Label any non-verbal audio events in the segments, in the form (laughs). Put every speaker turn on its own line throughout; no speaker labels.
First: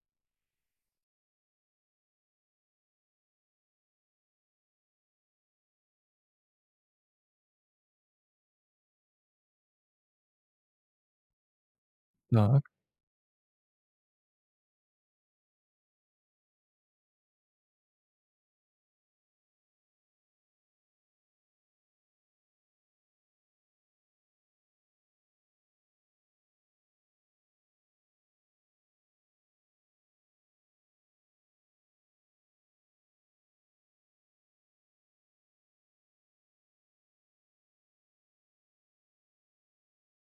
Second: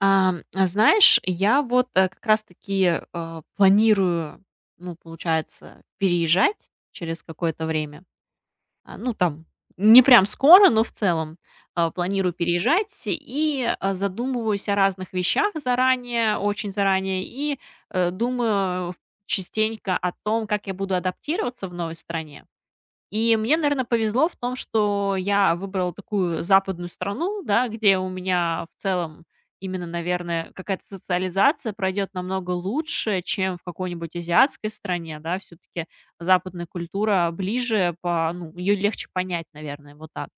А знаешь, я вот, как раз таки, планирую, ну, получается, переезжать через какое-то время. Ну, там, не прям скоро, но в целом, планирую
Так,
переезжать и задумываюсь о разных вещах заранее, очень заранее, и думаю в частенько о том, как я буду адаптироваться в новой стране. И мне, наверное, повезло в том, что я выбрала такую западную страну, да, где у меня в целом именно, наверное, какая-то социализация пройдет намного лучше, чем в какой-нибудь азиатской стране, да. все таки западная культура ближе по ну, её легче понять, наверное, вот так.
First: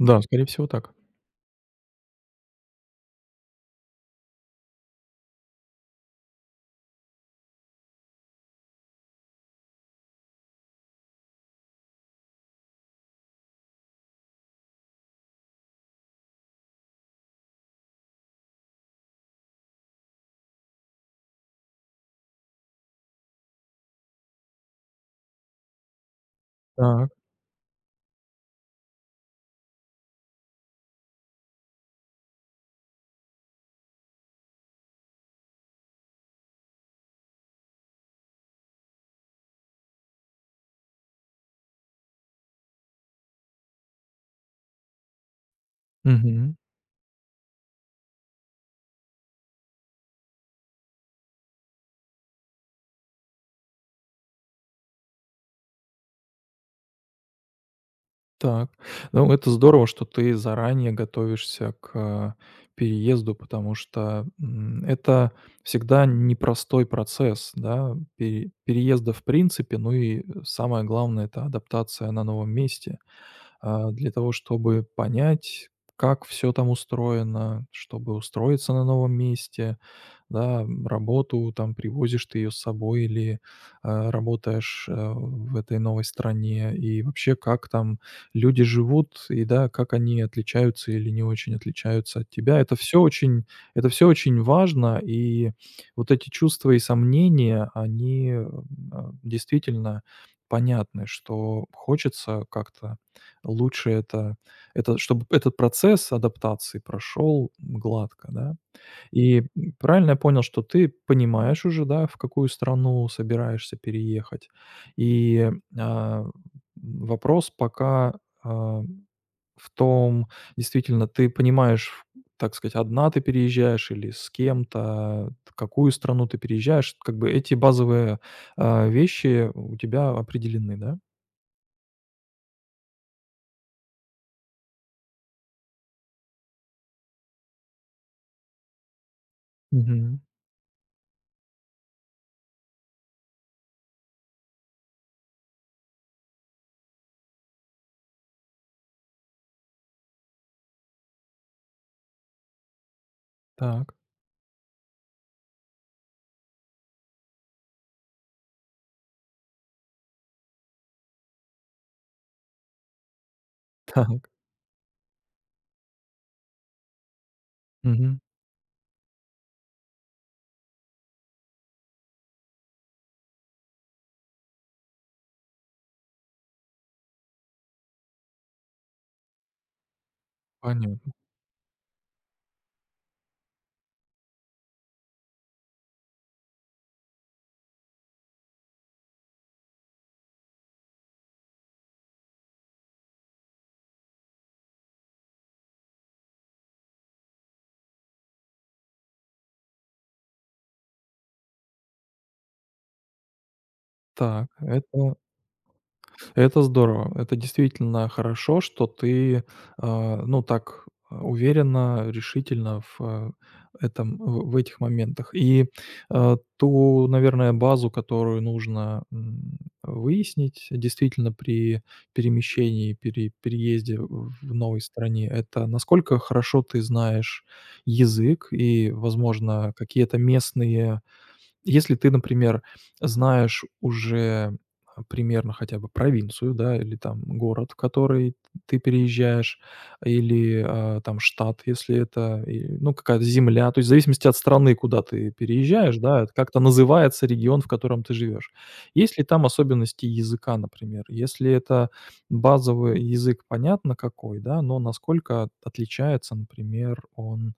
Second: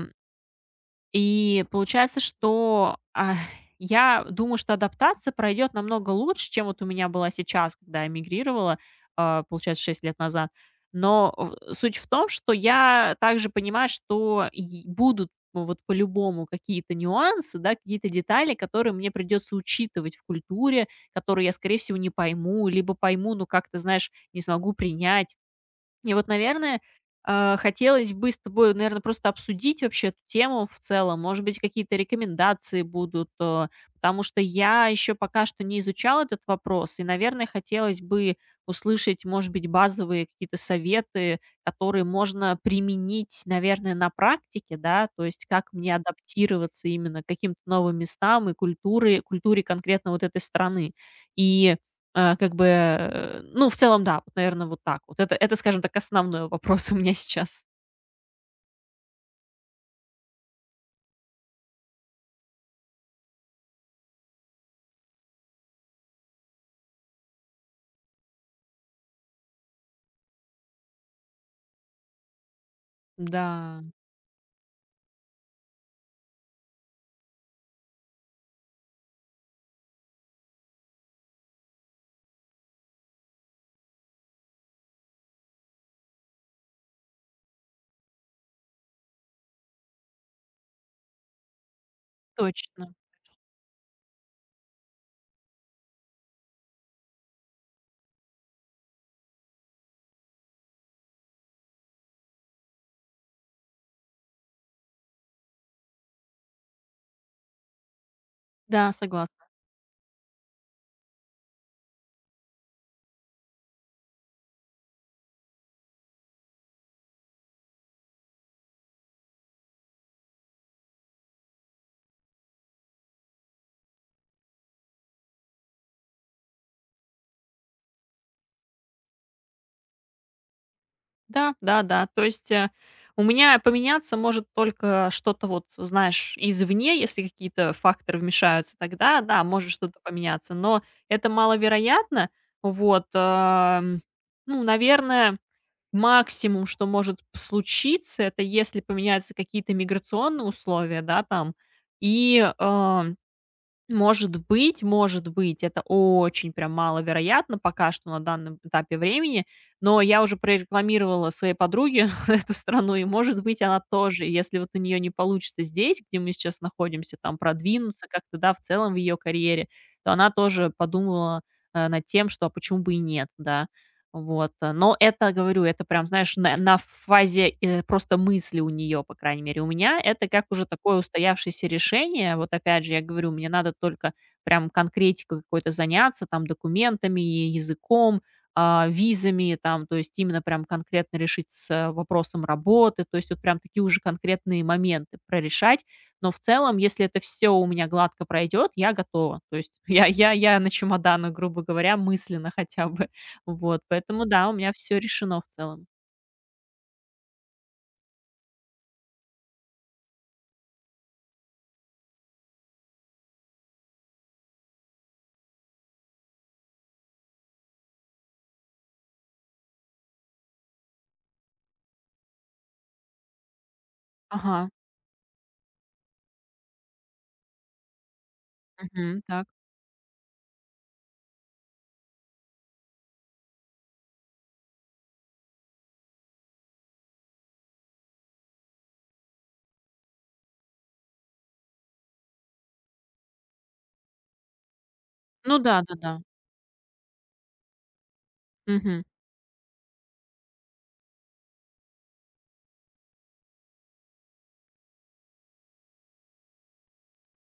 да, скорее всего, так.
И получается, что, я думаю, что адаптация пройдет намного лучше, чем вот у меня была сейчас, когда я мигрировала, получается, 6 лет назад. Но в суть в том, что я также понимаю, что и будут, ну, вот, по-любому, какие-то нюансы, да, какие-то детали, которые мне придется учитывать в культуре, которые я, скорее всего, не пойму, либо пойму, но как-то, знаешь, не смогу принять. И вот, наверное,
Так,
хотелось бы с тобой, наверное, просто обсудить вообще эту тему в целом. Может быть, какие-то рекомендации будут, потому что я еще пока что не изучала этот вопрос, и, наверное, хотелось бы услышать, может быть, базовые какие-то советы, которые можно применить, наверное, на практике, да, то есть как мне
мгм,
адаптироваться именно к каким-то новым местам и культуре, культуре конкретно вот этой страны. И как бы, ну, в целом, да, вот, наверно, вот так вот. Это, скажем так, основной вопрос у меня (laughs) сейчас.
так. Ну, это здорово, что ты заранее готовишься к переезду, потому что, это всегда непростой процесс, да, переезда в принципе, ну и самое главное — это адаптация на новом месте.
Да,
Для того, чтобы понять, как все там устроено, чтобы устроиться на новом месте, да, работу, там, привозишь ты ее с собой или, работаешь, в этой новой стране, и вообще, как там люди живут, и, да, как они отличаются или не очень отличаются от тебя. Это
точно.
все очень это все очень важно, и вот эти чувства и сомнения, они, действительно понятны, что хочется как-то лучше это, чтобы этот процесс адаптации прошел гладко, да?
Да,
И
согласна.
правильно я понял, что ты понимаешь уже, да, в какую страну собираешься переехать? И, а, Вопрос пока, а, в том, действительно, ты понимаешь, ф так сказать, одна ты переезжаешь или с кем-то, т какую страну ты переезжаешь? Как бы эти базовые, вещи у тебя определены, да?
Да, да-да. То есть, у меня поменяться может только что-то вот, знаешь, извне, если какие-то факторы вмешаются, тогда, да, может что-то
Мгм.
поменяться, но это маловероятно. Вот, ну, наверное, максимум, что может случиться, это если поменяются какие-то миграционные условия, да, там. И,
Так,
может быть, это очень прям маловероятно пока что на данном этапе времени, но я уже прорекламировала своей подруге (laughs) эту страну, и, может быть, она
так.
тоже, если вот у нее не получится здесь, где мы сейчас находимся, там продвинуться
Мгм.
как-то, да, в целом в ее карьере, то она тоже подумала, над тем, что а почему бы и нет, да. Вот, но это, говорю, это прям, знаешь, на фазе, просто мысли у нее, по крайней мере. У меня это как уже такое
Понятно.
устоявшееся решение. Вот опять же, я говорю, мне надо только прям конкретикой какой-то заняться, там, документами, языком, визами, там, то есть именно прям конкретно решить с вопросом работы. То есть вот прям такие уже конкретные моменты прорешать. Но в целом, если это все у меня гладко пройдет, я готова. То есть (laughs) я на чемоданах, грубо говоря, мысленно хотя бы. Вот, поэтому
Так.
да, у меня все
это
решено в целом.
Это здорово. Это действительно хорошо, что ты, ну, так, уверенно, решительно в, этом, в этих моментах. И, ту, наверное, базу, которую нужно, выяснить действительно при перемещении, переезде в
Ага.
новой стране — это насколько хорошо ты знаешь язык и,
Мгм. Так.
возможно, какие-то местные если ты, например, знаешь уже, примерно хотя бы провинцию, да, или там город, в который ты переезжаешь, или, там штат, если это, и, ну, какая-то земля. То есть в зависимости от страны, куда ты
Ну
переезжаешь,
да-да-да.
да, это как-то называется регион, в котором ты живешь.
Мгм.
Есть ли там особенности языка, например? Если это базовый язык, понятно какой, да, но насколько отличается, например, он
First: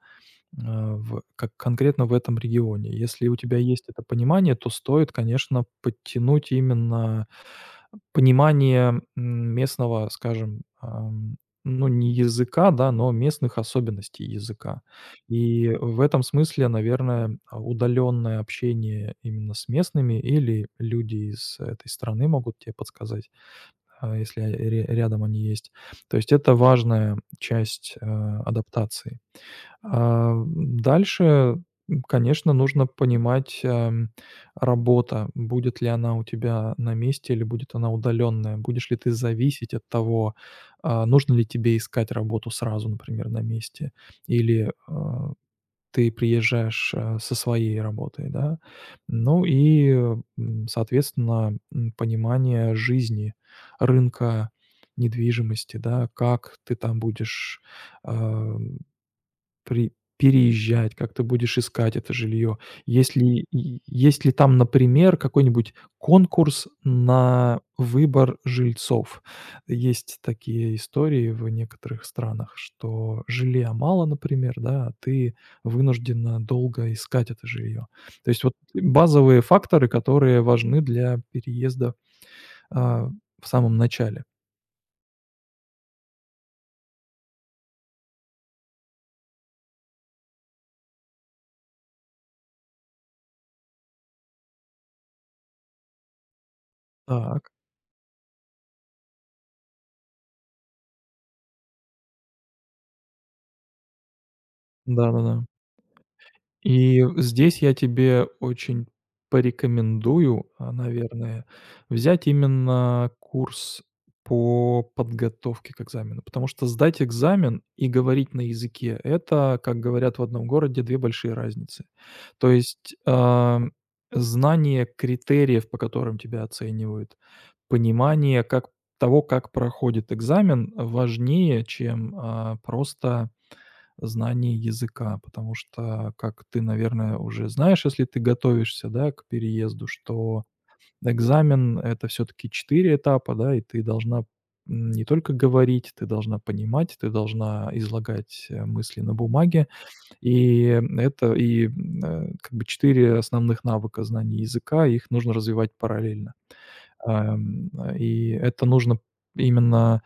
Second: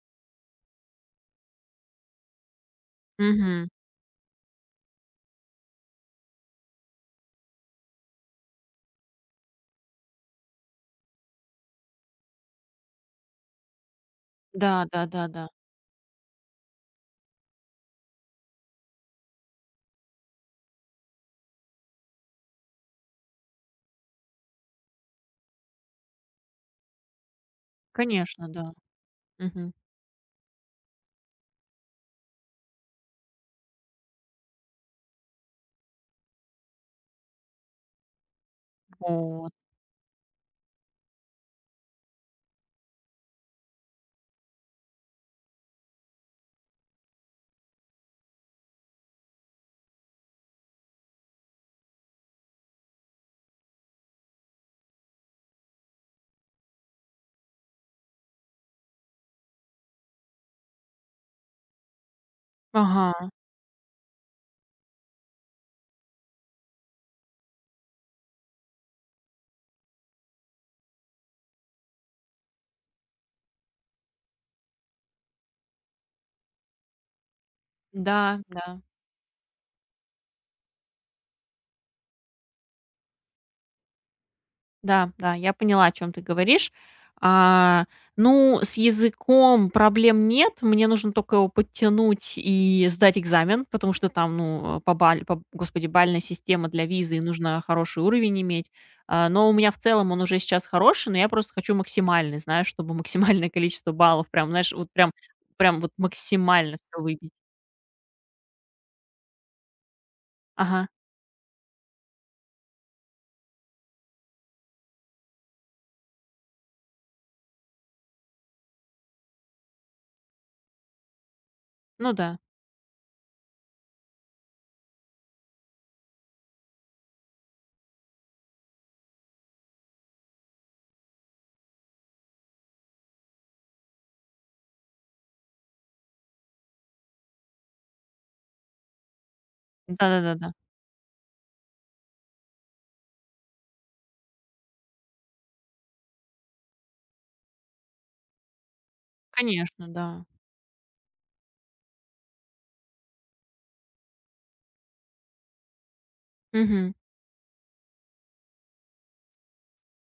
а, в как конкретно в этом регионе. Если у тебя
Мгм.
есть это понимание, то стоит, конечно, подтянуть именно понимание, местного, скажем, ну, не языка, да, но местных особенностей языка.
Да-да-да-да.
И в этом смысле, наверное, удаленное общение именно с местными или люди из этой страны могут тебе подсказать, если ря рядом они есть. То есть это важная часть,
Конечно, да.
адаптации.
Мгм.
А, дальше, конечно, нужно понимать, работа, будет ли она у тебя на месте или будет она удаленная, будешь ли ты
Вот.
зависеть от того, нужно ли тебе искать работу сразу, например, на месте, или, ты приезжаешь, со своей работой, да. Ну и, соответственно, понимание жизни, рынка недвижимости, да, как ты там будешь, а при переезжать, как ты будешь искать это жилье? Есть
Ага.
ли и есть ли там, например, какой-нибудь конкурс на выбор жильцов? Есть такие истории в некоторых странах, что жилья мало, например, да, а ты вынуждена долго искать это жилье. То
Да,
есть вот
да.
базовые факторы, которые важны для переезда, а, в самом начале.
Да, да, я поняла, о чем ты говоришь. А, ну, с языком проблем нет. Мне нужно только его подтянуть и сдать экзамен, потому что там, ну, по, господи, бальная система для визы, и
Так,
нужно хороший уровень иметь. Но у меня в целом он уже сейчас хороший, но я просто хочу максимальный, знаешь, чтобы максимальное количество баллов. Прям, знаешь, вот прям
да-да-да.
прям вот максимально всё
И
выбить.
здесь я тебе очень порекомендую,
Ага.
наверное, взять именно курс по подготовке к экзамену. Потому что сдать экзамен и говорить на языке — это, как говорят в одном городе, 2 большие разницы.
Ну да.
То есть, знание критериев, по которым тебя оценивают, понимание как того, как проходит экзамен, важнее, чем, просто знании языка, потому что, как ты, наверное, уже знаешь, если ты готовишься, да, к переезду, что
Да-да-да-да.
экзамен — это все таки 4 этапа, да, и ты должна, не только говорить, ты должна понимать, ты должна излагать, мысли на бумаге.
Конечно, да.
И и как бы 4 основных навыка знания языка, их нужно развивать параллельно.
Мгм.
И это нужно именно,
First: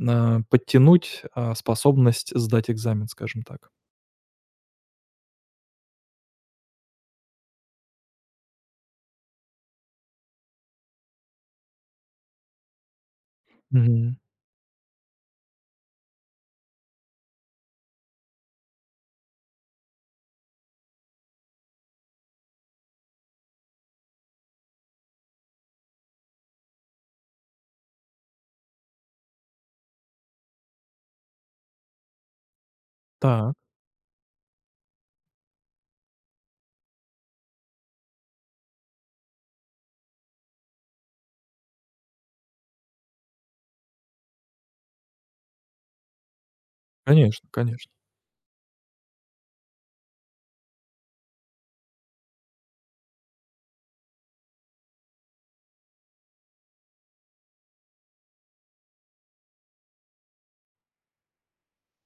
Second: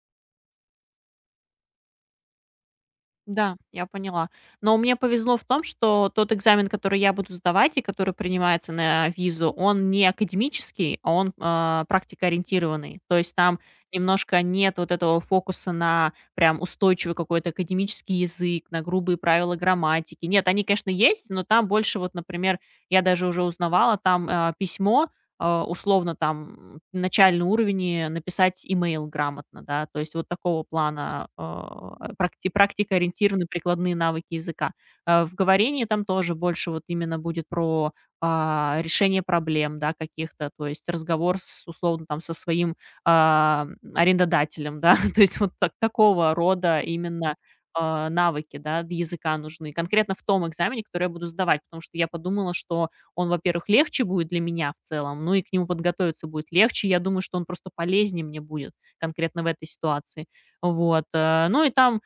подтянуть, способность сдать экзамен, скажем
Да,
так.
я поняла. Но мне повезло в том, что тот экзамен, который я буду сдавать и который принимается на визу, он не академический, а он, практикоориентированный. То есть там
Мгм.
немножко нет вот этого фокуса на прям устойчивый какой-то академический язык, на грубые правила грамматики. Нет, они, конечно, есть, но там больше вот, например, я даже уже узнавала, там, письмо, условно там начальный уровень и написать имейл грамотно, да, то есть вот такого плана, практикоориентированные
Так,
прикладные навыки языка. В говорении там тоже больше вот именно будет про, решение проблем, да, каких-то, то есть разговор с, условно там, со своим а, арендодателем, да, (laughs) то есть вот такого рода именно,
конечно, конечно.
навыки, да, языка нужны. Конкретно в том экзамене, который я буду сдавать, потому что я подумала, что он, во-первых, легче будет для меня в целом, ну и к нему подготовиться будет легче. Я думаю, что он просто полезнее мне будет конкретно в этой ситуации. Вот. Ну и там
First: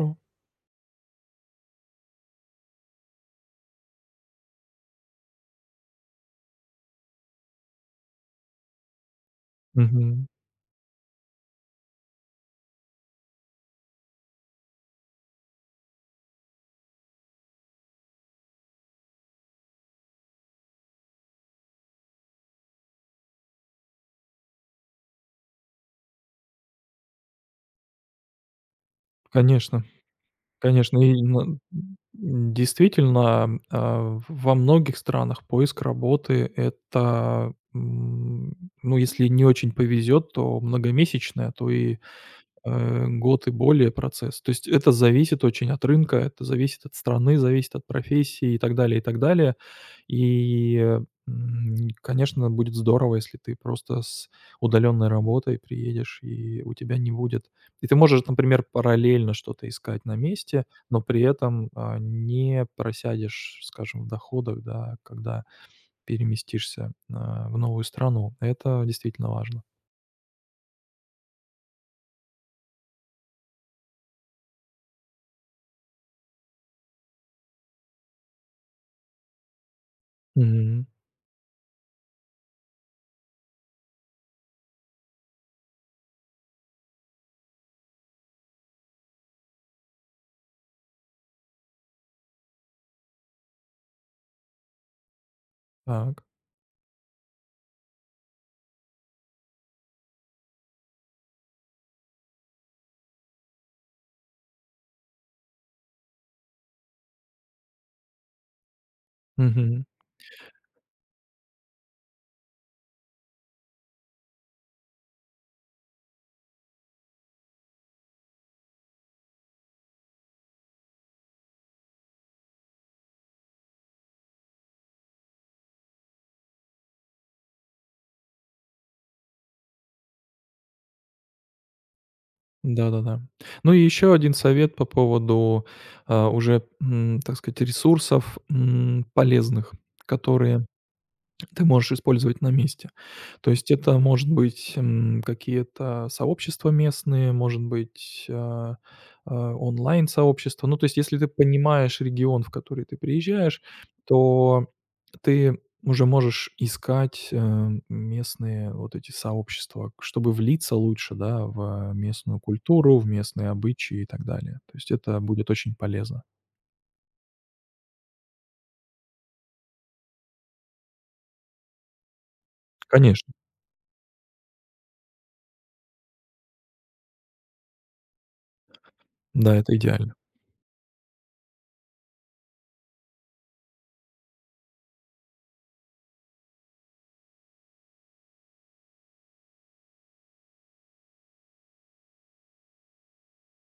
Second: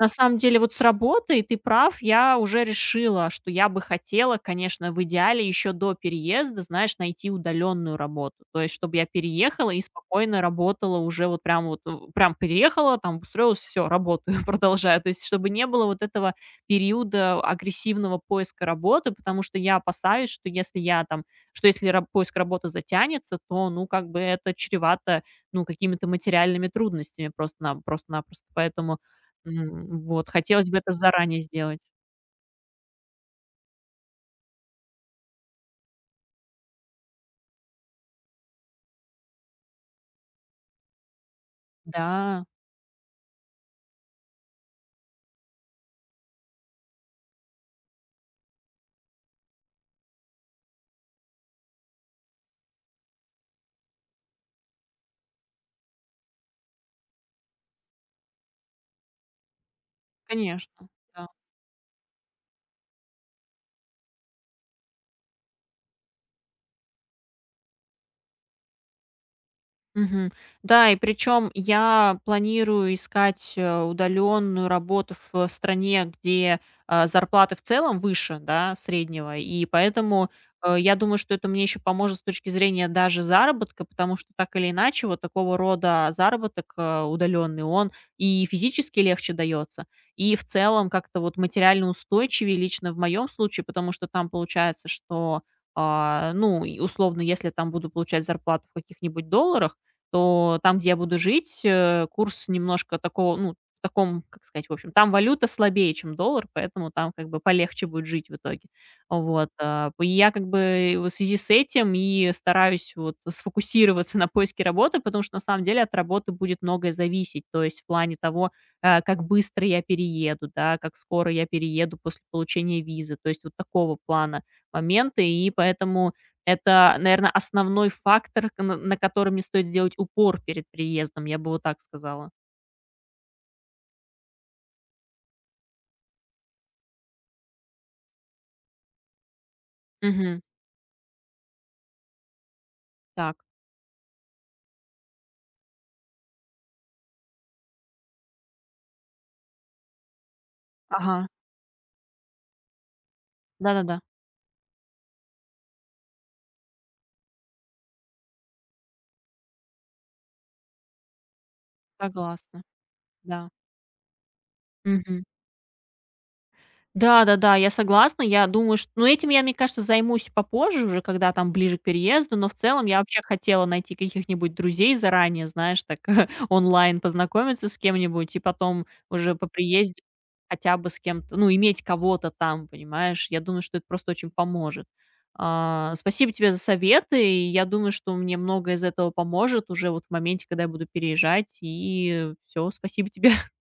на самом деле, вот с работой, ты прав, я уже решила, что я бы хотела, конечно, в идеале еще до переезда, знаешь, найти удаленную работу. То есть, чтобы я переехала и
Мгм.
спокойно работала уже вот прям вот, прям переехала, там устроилась, все, работаю, (laughs) продолжаю. То есть, чтобы не было вот этого периода агрессивного поиска работы, потому что я опасаюсь, что если поиск работы затянется, то, ну, как бы это чревато, ну, какими-то материальными трудностями просто-напросто. Поэтому
Конечно,
Вот, хотелось бы это
конечно. И
заранее сделать.
действительно, во многих странах поиск работы — это, ну, если не очень повезет, то многомесячная, а то и
Да,
Год и более процесс. То есть это зависит очень от рынка, это зависит от страны, зависит от профессии и так далее, и так далее. И конечно, будет здорово, если ты просто с удаленной работой приедешь, и у тебя не будет. И ты можешь, например, параллельно что-то искать на месте,
конечно,
но при
да.
этом, не просядешь, скажем, в доходах, да, когда переместишься, в новую страну. Это действительно важно.
Мгм. Да, и причем я планирую искать, удаленную работу в стране, где, зарплаты в целом выше, да, среднего. И поэтому,
Мгм.
я думаю, что это мне еще поможет с точки зрения даже заработка, потому что так или иначе вот такого рода заработок, удаленный, он и физически легче дается, и в целом как-то вот материально устойчивее лично в моем случае, потому что там получается, что,
Так.
ну, и условно, если я там буду получать зарплату в каких-нибудь долларах, то там, где я буду жить, курс немножко такого, ну, в таком, как сказать, в общем, там валюта слабее, чем доллар, поэтому там как бы полегче будет жить в итоге. Вот. Я как бы в связи с этим и стараюсь вот сфокусироваться (laughs) на поиске работы, потому что на самом деле от работы будет многое зависеть, то есть в плане того, как быстро я перееду, да, как скоро я перееду после получения визы, то есть вот такого плана моменты, и поэтому это, наверное, основной фактор, к на котором не стоит сделать упор перед приездом, я бы вот так сказала.
Да-да-да. Ну и еще один совет по поводу, уже, так сказать, ресурсов, полезных,
Мгм.
которые ты можешь использовать на месте.
Так.
То есть это, может быть, какие-то сообщества местные, может быть, онлайн-сообщества. Ну, то есть если
Ага.
ты понимаешь регион, в который ты приезжаешь,
Да-да-да.
то ты уже можешь искать, местные вот эти сообщества, чтобы влиться лучше, да, в местную
Согласна.
культуру, в местные
Да.
обычаи и так далее. То есть это
Мгм.
будет очень полезно.
Да-да-да, я согласна. Я думаю, что, ну, этим я, мне кажется, займусь попозже уже, когда там ближе к переезду, но в целом я вообще
Конечно,
хотела найти каких-нибудь друзей заранее, знаешь, так (laughs) онлайн познакомиться с кем-нибудь и потом уже по
да, это
приезде
идеально.
хотя бы с кем-то, ну, иметь кого-то там, понимаешь? Я думаю, что это просто очень поможет. Спасибо тебе за советы, и я думаю, что мне многое из этого поможет уже вот в моменте, когда я буду переезжать, и все, спасибо тебе